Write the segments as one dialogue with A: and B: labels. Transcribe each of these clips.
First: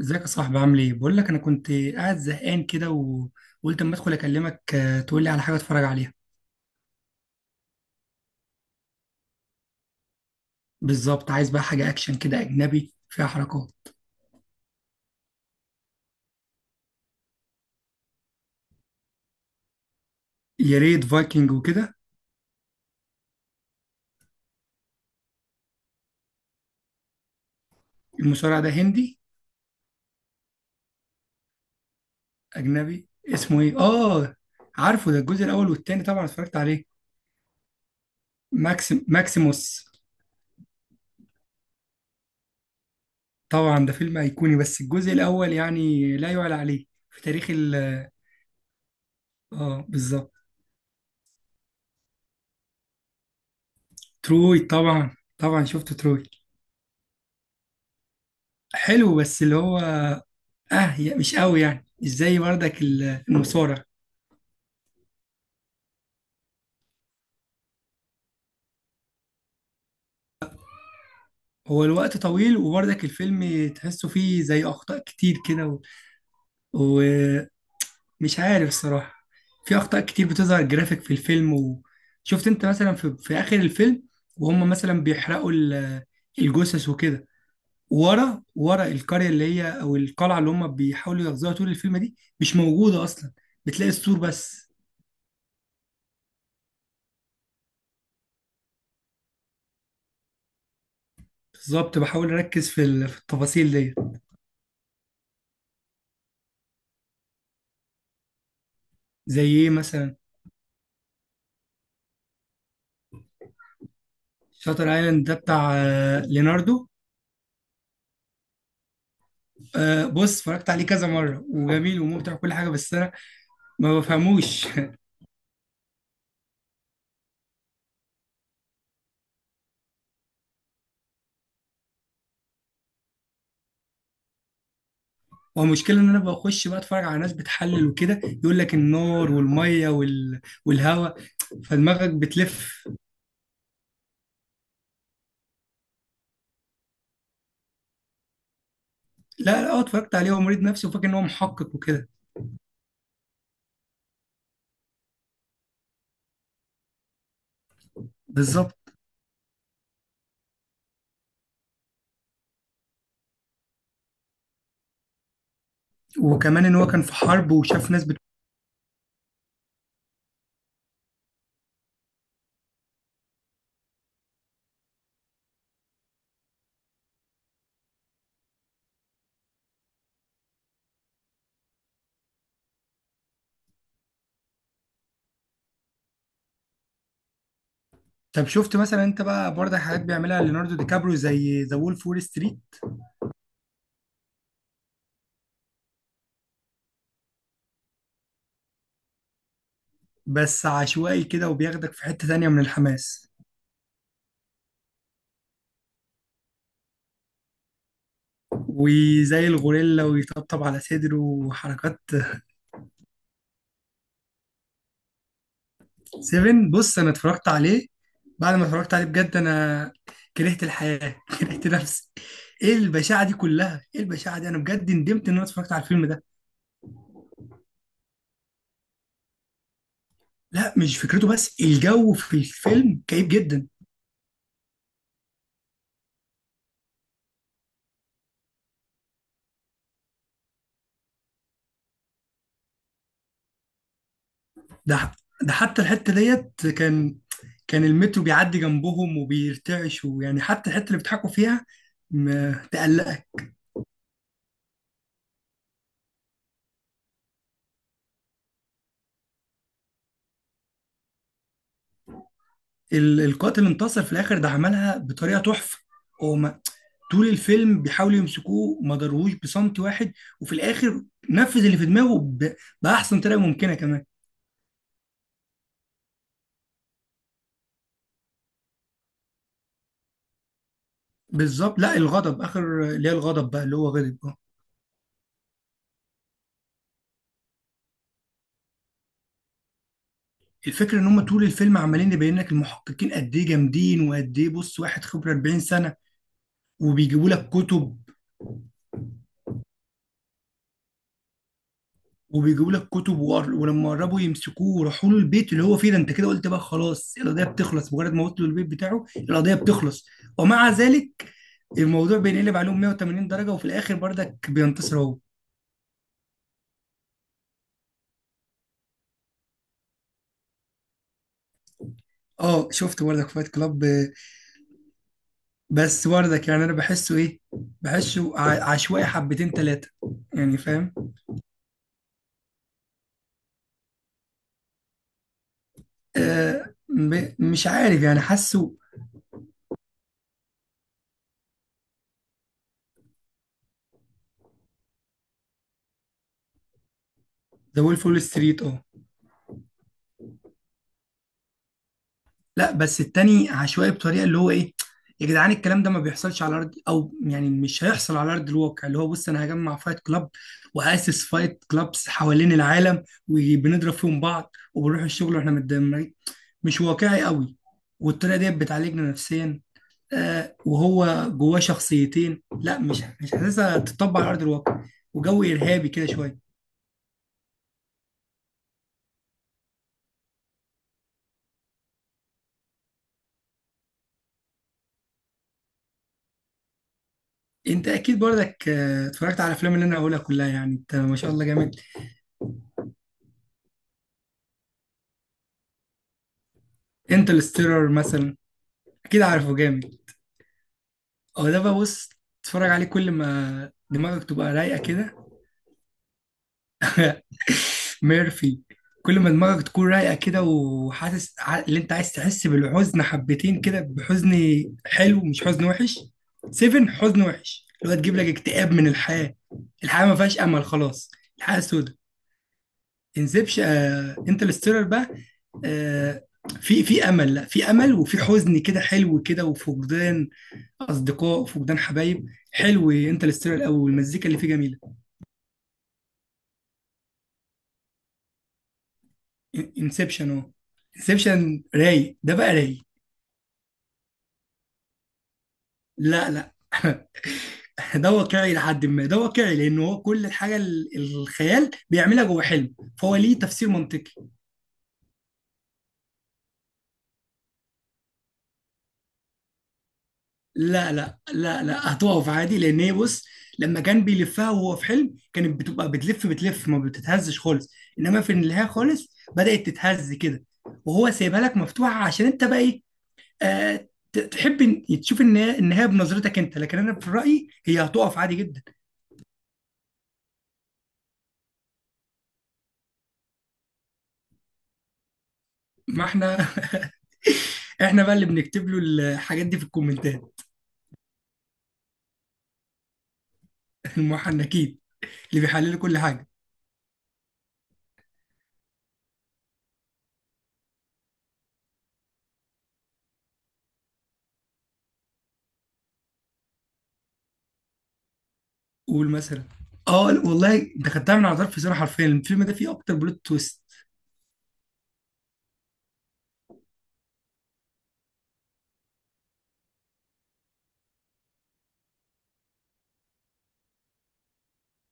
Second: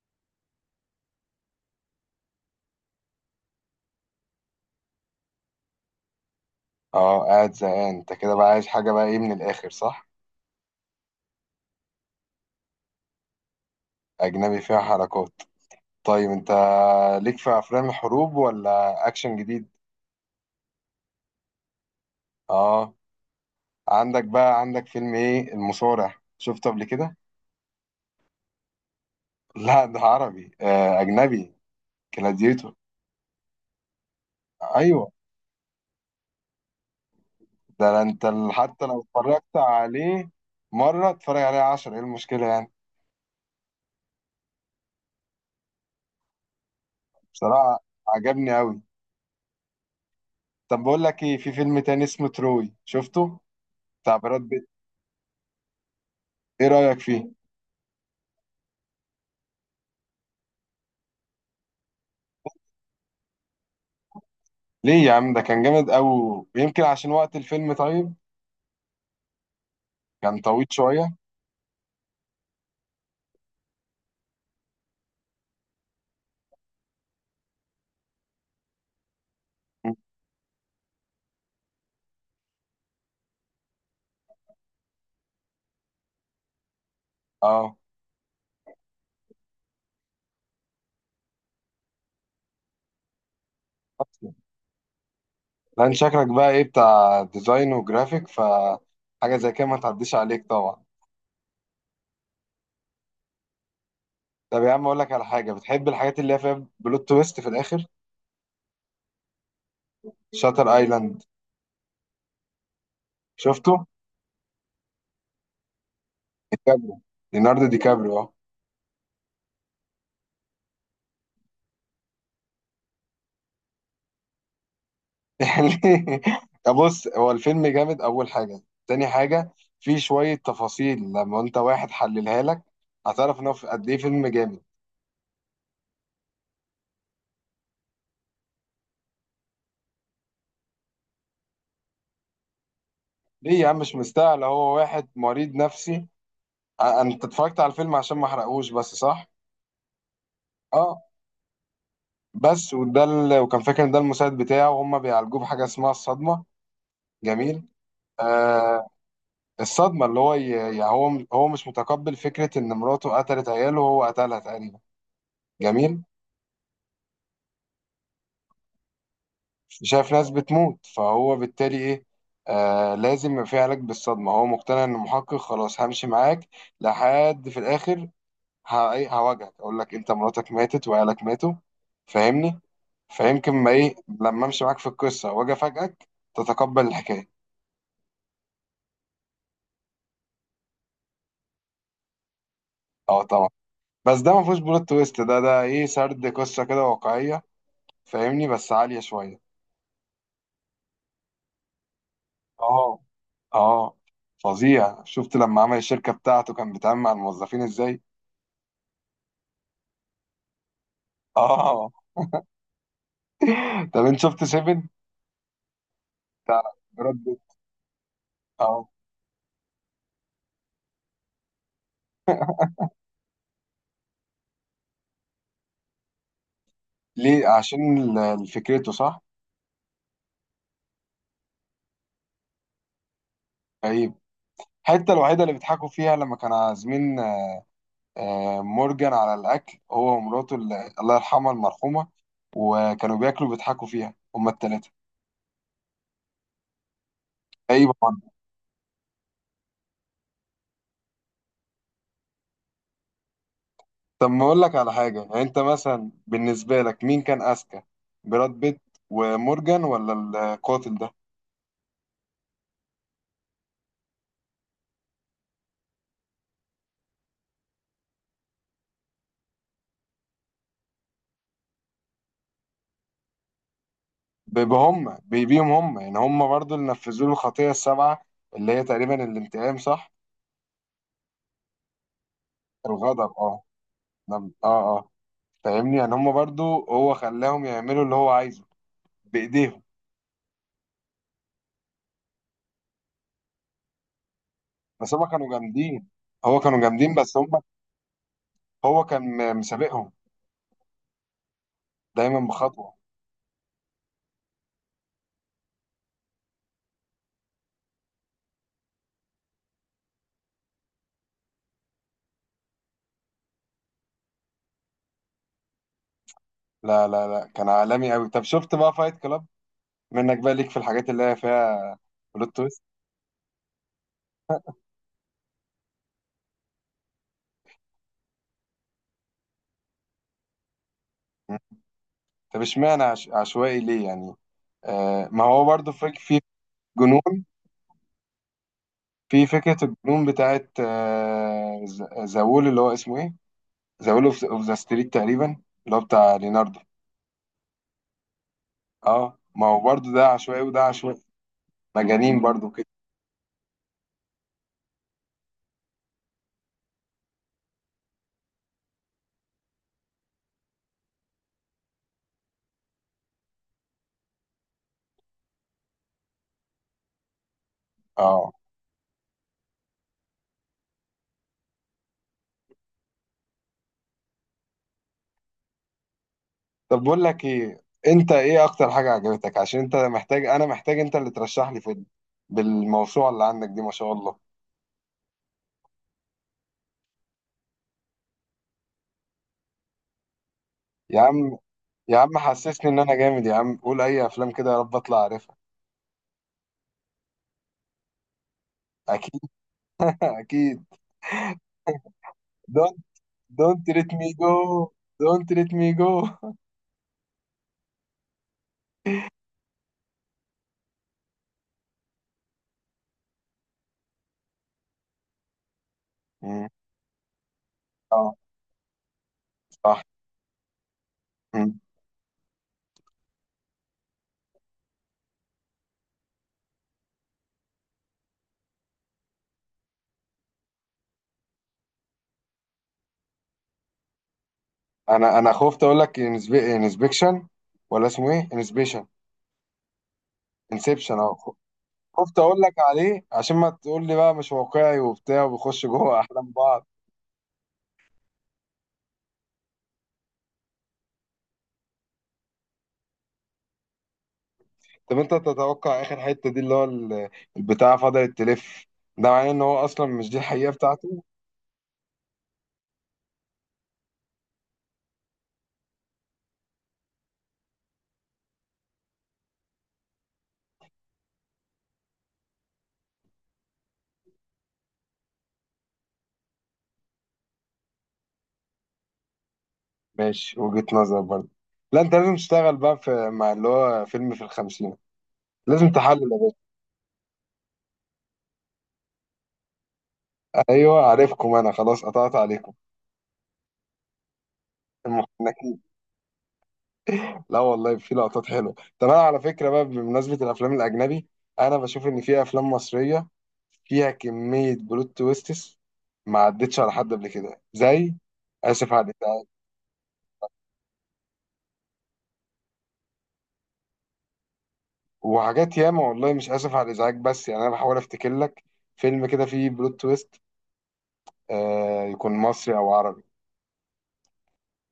A: ازيك يا صاحبي عامل ايه؟ بقول لك انا كنت قاعد زهقان كده وقلت اما ادخل اكلمك تقول لي على حاجه اتفرج عليها.
B: اه قاعد زهقان انت كده بقى عايز حاجة بقى ايه من الآخر صح؟
A: بالظبط عايز بقى حاجه اكشن كده اجنبي فيها حركات.
B: أجنبي فيها حركات طيب انت ليك في أفلام الحروب ولا أكشن جديد؟
A: يا ريت فايكنج وكده.
B: اه، عندك فيلم ايه، المصارع شفته قبل كده؟
A: المصارع ده هندي.
B: لا، ده عربي، أجنبي. كلاديتور.
A: اجنبي. اسمه ايه؟ اه. عارفه
B: أيوه.
A: ده الجزء الاول والتاني طبعا اتفرجت عليه.
B: ده انت حتى لو
A: ماكسيم
B: اتفرجت
A: ماكسيموس.
B: عليه مرة اتفرج عليه 10، ايه المشكلة يعني؟
A: طبعا ده فيلم ايقوني بس الجزء الاول يعني لا يعلى عليه في تاريخ ال.
B: بصراحة عجبني أوي.
A: اه، بالظبط.
B: طب بقول لك ايه، في فيلم تاني اسمه تروي شفته؟ بتاع براد
A: تروي
B: بيت.
A: طبعا طبعا شفت تروي.
B: ايه رأيك فيه؟
A: حلو بس اللي هو اه يا مش قوي يعني مش زي بردك المصارع.
B: ليه يا عم، ده كان جامد قوي، يمكن عشان وقت الفيلم طيب كان طويل شوية.
A: هو الوقت طويل وبردك الفيلم تحسه فيه زي اخطاء كتير كده ومش عارف الصراحه، في
B: م.
A: اخطاء كتير بتظهر جرافيك في الفيلم. وشفت انت مثلا في اخر الفيلم وهم مثلا بيحرقوا الجثث وكده
B: اه.
A: ورا ورا القريه اللي هي او القلعه اللي هم بيحاولوا يغزوها طول الفيلم دي مش موجوده اصلا. بتلاقي السور
B: أصلاً.
A: بس.
B: لان شكلك بقى ايه، بتاع ديزاين وجرافيك، فحاجة زي كده ما تعديش عليك طبعا.
A: بالظبط بحاول اركز في التفاصيل دي.
B: طب يا عم اقول لك على حاجة، بتحب الحاجات اللي هي فيها بلوت تويست في الاخر؟
A: زي ايه مثلا.
B: شاتر ايلاند، شفته؟
A: شاتر ايلاند ده بتاع ليناردو.
B: ديكابريو. ليوناردو دي كابريو اه.
A: آه، بص اتفرجت عليه كذا مره وجميل وممتع وكل حاجه بس انا ما بفهموش.
B: يعني، بص هو الفيلم جامد، اول حاجة تاني حاجة فيه شوية تفاصيل، لما انت واحد حللها لك هتعرف ان هو قد ايه فيلم جامد.
A: هو المشكله ان انا بخش بقى اتفرج على ناس بتحلل وكده يقول لك النار والميه والهواء فدماغك بتلف.
B: ليه يا عم مش مستاهل، هو واحد مريض نفسي. انت اتفرجت على الفيلم عشان ما احرقهوش بس صح؟
A: لا لا، هو اتفرجت عليه هو مريض نفسي
B: اه،
A: وفاكر ان هو محقق وكده.
B: بس وده وكان فاكر ان ده المساعد بتاعه وهم بيعالجوه بحاجه اسمها الصدمه. جميل.
A: بالظبط.
B: آه، الصدمه اللي هو يعني، هو مش متقبل فكره ان مراته قتلت عياله وهو قتلها تقريبا. جميل.
A: وكمان ان هو كان في حرب وشاف ناس
B: شايف ناس بتموت فهو بالتالي ايه، آه لازم يبقى في علاج بالصدمه، هو مقتنع انه محقق خلاص همشي معاك لحد في الاخر. ه- إيه، هواجهك اقول لك انت مراتك ماتت وعيالك ماتوا، فاهمني، فيمكن ما ايه لما امشي معاك في القصه واجي افاجئك تتقبل الحكايه.
A: طب شفت مثلا انت بقى برضه حاجات بيعملها ليوناردو دي كابريو زي ذا وولف وول ستريت.
B: اه طبعا. بس ده ما فيهوش بلوت تويست، ده ايه، سرد قصه كده واقعيه، فاهمني، بس عاليه شويه.
A: بس عشوائي كده وبياخدك في حته تانيه من
B: اه.
A: الحماس.
B: اه، فظيع. شفت لما عمل الشركه بتاعته كان بيتعامل مع الموظفين ازاي.
A: وزي الغوريلا ويطبطب على صدره
B: اه.
A: وحركات.
B: طب انت شفت سيفن؟ بتاع
A: سيفن بص انا
B: براد بيت.
A: اتفرجت عليه. بعد ما
B: اه.
A: اتفرجت عليه بجد انا كرهت الحياة. كرهت نفسي. ايه البشاعة دي كلها ايه البشاعة دي، انا بجد ندمت ان انا اتفرجت على الفيلم ده.
B: ليه؟ عشان فكرته صح.
A: لا مش فكرته بس الجو في الفيلم كئيب جدا.
B: غريب. الحته الوحيده اللي بيضحكوا فيها لما كان عازمين مورجان على الأكل، هو ومراته اللي الله يرحمها المرحومة، وكانوا بياكلوا بيضحكوا فيها هما التلاتة
A: ده ده حتى الحتة ديت كان
B: أي بعض.
A: المترو بيعدي جنبهم وبيرتعش ويعني حتى الحتة اللي بيضحكوا فيها ما تقلقك.
B: طب ما أقول لك على حاجة، يعني أنت مثلا بالنسبة لك مين كان أذكى، براد بيت ومورجان ولا القاتل ده؟
A: القاتل انتصر في الاخر ده عملها بطريقة تحفة. هو طول الفيلم بيحاولوا يمسكوه ما ضروهوش بصمت واحد وفي الاخر نفذ اللي في دماغه باحسن طريقه ممكنه كمان.
B: بيبقى هما بيبيهم هما، يعني هما برضو اللي نفذوا له الخطية السبعة، اللي هي تقريبا الانتقام صح.
A: بالظبط، لا الغضب اخر اللي هي
B: الغضب
A: الغضب
B: اه.
A: بقى اللي هو غضب اه.
B: نعم. اه، اه. فاهمني، يعني هما برضو هو خلاهم يعملوا اللي هو عايزه بإيديهم.
A: الفكره ان هم طول الفيلم عمالين يبين لك المحققين قد ايه جامدين وقد ايه، بص واحد
B: بس هما
A: خبره
B: كانوا
A: 40 سنه
B: جامدين، هو كانوا جامدين
A: وبيجيبوا
B: بس
A: لك
B: هم،
A: كتب
B: هو كان مسابقهم دايما
A: وبيجيبوا لك
B: بخطوه.
A: كتب ولما قربوا يمسكوه وراحوا له البيت اللي هو فيه، ده انت كده قلت بقى خلاص القضيه بتخلص، مجرد ما وصلوا البيت بتاعه القضيه بتخلص. ومع ذلك الموضوع بينقلب عليهم 180 درجه وفي الاخر بردك بينتصر هو.
B: لا، لا، لا، كان عالمي قوي. طب شفت بقى فايت كلاب؟ منك بقى ليك في الحاجات اللي هي فيها بلوت
A: اه
B: تويست.
A: شفت بردك فايت كلاب. بس بردك يعني انا بحسه ايه، بحسه عشوائي حبتين ثلاثه يعني فاهم.
B: م. طب اشمعنى عشوائي ليه يعني؟ آه، ما هو برضو فك في جنون،
A: مش عارف يعني حاسه.
B: في فكره الجنون بتاعت زاول، اللي هو اسمه ايه، زاول اوف ذا ستريت تقريبا، اللي هو بتاع ليناردو.
A: ذا وولف فول ستريت اه.
B: اه، ما هو برضو ده عشوائي وده عشوائي، مجانين برضو
A: لا
B: كده.
A: بس التاني عشوائي بطريقه اللي هو ايه، يا جدعان الكلام ده ما بيحصلش على ارض او يعني مش هيحصل على ارض الواقع اللي هو بص انا هجمع فايت كلاب واسس فايت كلابس حوالين العالم وبنضرب فيهم بعض وبنروح الشغل واحنا متدمرين، مش واقعي قوي. والطريقه
B: اه.
A: ديت بتعالجنا نفسيا وهو جواه شخصيتين، لا مش حاسسها تطبق على ارض الواقع وجو ارهابي كده شويه.
B: طب بقول لك ايه، انت ايه اكتر حاجه عجبتك، عشان انت محتاج، انا محتاج انت اللي ترشح لي فيلم بالموسوعه اللي عندك دي ما شاء الله.
A: انت اكيد برضك اتفرجت على الافلام اللي انا هقولها كلها يعني انت ما
B: يا
A: شاء الله
B: عم،
A: جامد.
B: يا عم حسسني ان انا جامد يا عم، قول اي افلام كده يا رب اطلع عارفها.
A: انترستيلر مثلا. اكيد
B: اكيد.
A: عارفه جامد.
B: اكيد.
A: هو ده بقى، بص تتفرج عليه
B: دونت
A: كل ما
B: دونت ليت
A: دماغك
B: مي
A: تبقى
B: جو.
A: رايقه كده.
B: دونت ليت مي جو.
A: ميرفي. كل ما دماغك تكون رايقه كده وحاسس اللي انت عايز تحس بالحزن حبتين كده، بحزن حلو مش حزن وحش. سيفن حزن وحش اللي هو تجيب لك
B: اه،
A: اكتئاب من الحياه.
B: صح.
A: الحياه ما فيهاش امل خلاص. الحياه
B: مم.
A: سودة. انسبش انترستيلر بقى. آه. في امل، لا في امل وفي حزن كده حلو كده وفقدان اصدقاء فقدان حبايب، حلو انترستيلر قوي والمزيكا اللي فيه جميله.
B: انا خفت اقول لك انسبكشن، ولا اسمه ايه، انسبيشن.
A: انسبشن اهو.
B: انسبشن
A: انسبشن رايق ده
B: خفت
A: بقى
B: اقول لك
A: رايق.
B: عليه عشان ما تقول لي بقى مش واقعي وبتاع وبيخش جوه
A: لا
B: احلام
A: لا.
B: بعض.
A: ده واقعي لحد ما، ده واقعي لان هو كل الحاجه الخيال بيعملها جوه حلم فهو ليه تفسير منطقي.
B: طب انت تتوقع اخر حته دي اللي هو البتاعه فضلت تلف، ده معناه ان هو اصلا مش دي الحقيقه
A: لا لا
B: بتاعته؟
A: لا لا، هتقف عادي لان هي بص، لما كان بيلفها وهو في حلم كانت بتبقى بتلف بتلف ما بتتهزش خالص، انما في النهايه خالص بدات تتهز كده وهو سايبها لك مفتوحه عشان انت بقى ايه، تحب تشوف ان هي بنظرتك انت. لكن انا في رايي هي هتقف عادي جدا.
B: ماشي، وجهه نظر برضه. لا، انت لازم تشتغل بقى مع اللي هو فيلم في الخمسين، لازم
A: ما احنا
B: تحلل.
A: احنا بقى اللي بنكتب له الحاجات دي في الكومنتات.
B: ايوه عارفكم، انا خلاص قطعت عليكم.
A: المحنكين اللي
B: المخنك.
A: بيحللوا كل حاجه.
B: لا والله، في لقطات حلوه. طب انا على فكره بقى بمناسبه الافلام الاجنبي، انا بشوف ان في افلام مصريه فيها كميه بلوت تويستس ما عدتش على حد قبل كده، زي اسف على
A: قول مثلا.
B: الإزعاج.
A: اه، لا والله انت خدتها من على طرف لساني حرفيا الفيلم ده فيه اكتر بلوت تويست.
B: وحاجات ياما، والله مش اسف على الازعاج، بس يعني انا بحاول افتكر لك فيلم كده فيه بلوت تويست، يكون مصري او عربي،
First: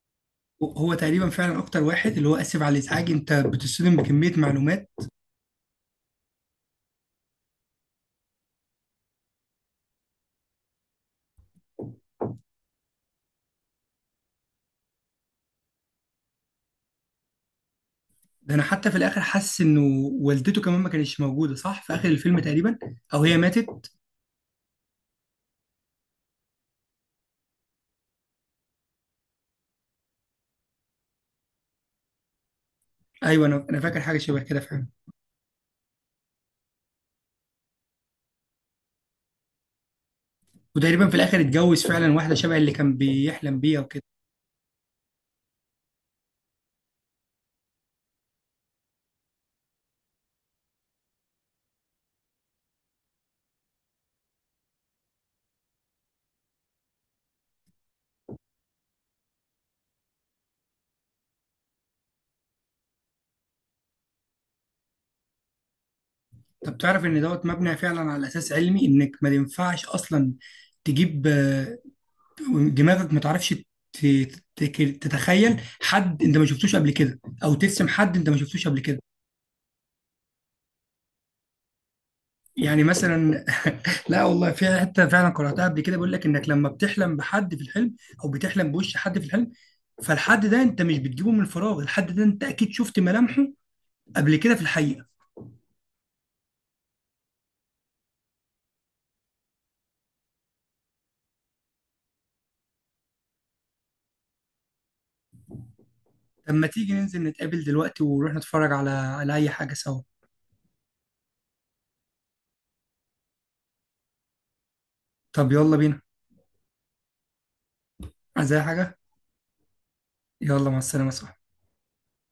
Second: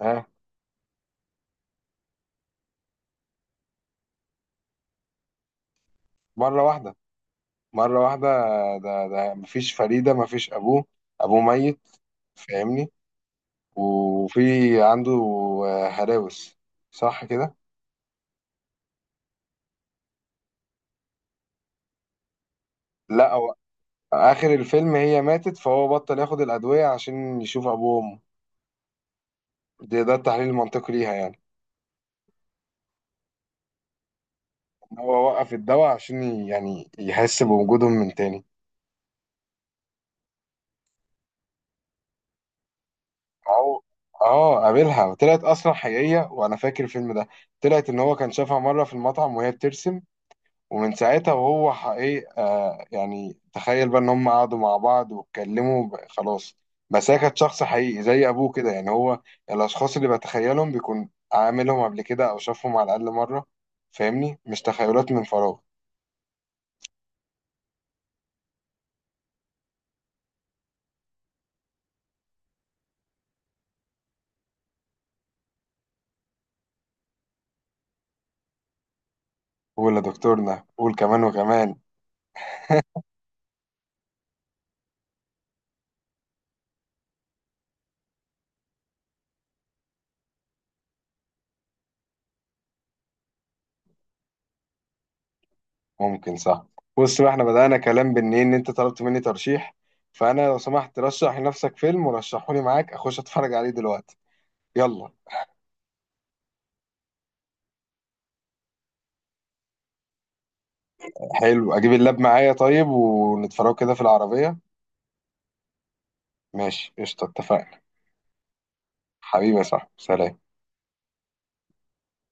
B: ها.
A: هو تقريبا فعلا اكتر واحد، اللي هو اسف على الازعاج، انت بتصدم بكميه معلومات.
B: مره واحده. مره واحده. ده مفيش فريده، مفيش ابوه، ابوه ميت، فاهمني. وفي عنده هلاوس، صح كده.
A: ده انا حتى في الاخر حاسس انه والدته كمان ما كانتش موجوده صح في اخر الفيلم تقريبا، او
B: لا،
A: هي
B: هو
A: ماتت.
B: اخر الفيلم هي ماتت، فهو بطل ياخد الادويه عشان يشوف ابوه وامه، ده التحليل المنطقي ليها يعني،
A: ايوه، انا فاكر حاجه شبه كده فعلا.
B: إن هو وقف الدواء عشان يعني يحس بوجودهم من تاني.
A: وتقريبا في الاخر اتجوز فعلا واحده شبه اللي كان بيحلم بيها
B: أو.
A: وكده.
B: اه، قابلها وطلعت اصلا حقيقيه. وانا فاكر الفيلم ده، طلعت ان هو كان شافها مره في المطعم وهي بترسم، ومن ساعتها وهو حقيقي، يعني تخيل بقى ان هم قعدوا مع بعض واتكلموا خلاص. بس هي كانت شخص حقيقي زي ابوه كده، يعني هو الاشخاص اللي بتخيلهم بيكون عاملهم قبل كده او شافهم على الاقل مره، فاهمني، مش تخيلات من فراغ.
A: طب تعرف ان دوت مبني فعلا على اساس علمي، انك ما ينفعش اصلا تجيب دماغك ما تعرفش ت- ت- تتخيل حد انت ما شفتوش قبل كده، او ترسم حد انت ما شفتوش قبل كده.
B: قول يا دكتورنا، قول كمان وكمان.
A: يعني مثلا. لا والله في حته فعلا قراتها قبل كده بيقول لك انك لما بتحلم بحد في الحلم او بتحلم بوش حد في الحلم فالحد ده انت مش بتجيبه من الفراغ، الحد ده انت اكيد شفت ملامحه قبل كده في الحقيقه.
B: ممكن صح. بص بقى، احنا بدأنا كلام بان ايه، ان انت طلبت مني ترشيح، فانا لو سمحت رشح لنفسك فيلم ورشحولي معاك اخش اتفرج عليه دلوقتي. يلا.
A: طب ما تيجي ننزل نتقابل دلوقتي ونروح نتفرج على أي حاجة سوا.
B: حلو، اجيب اللاب معايا طيب ونتفرجوا كده في العربية.
A: طب يلا بينا.
B: ماشي قشطة، اتفقنا.
A: عايز أي حاجة.
B: حبيبي يا صاحبي، سلام.
A: يلا مع السلامة يا صاحبي.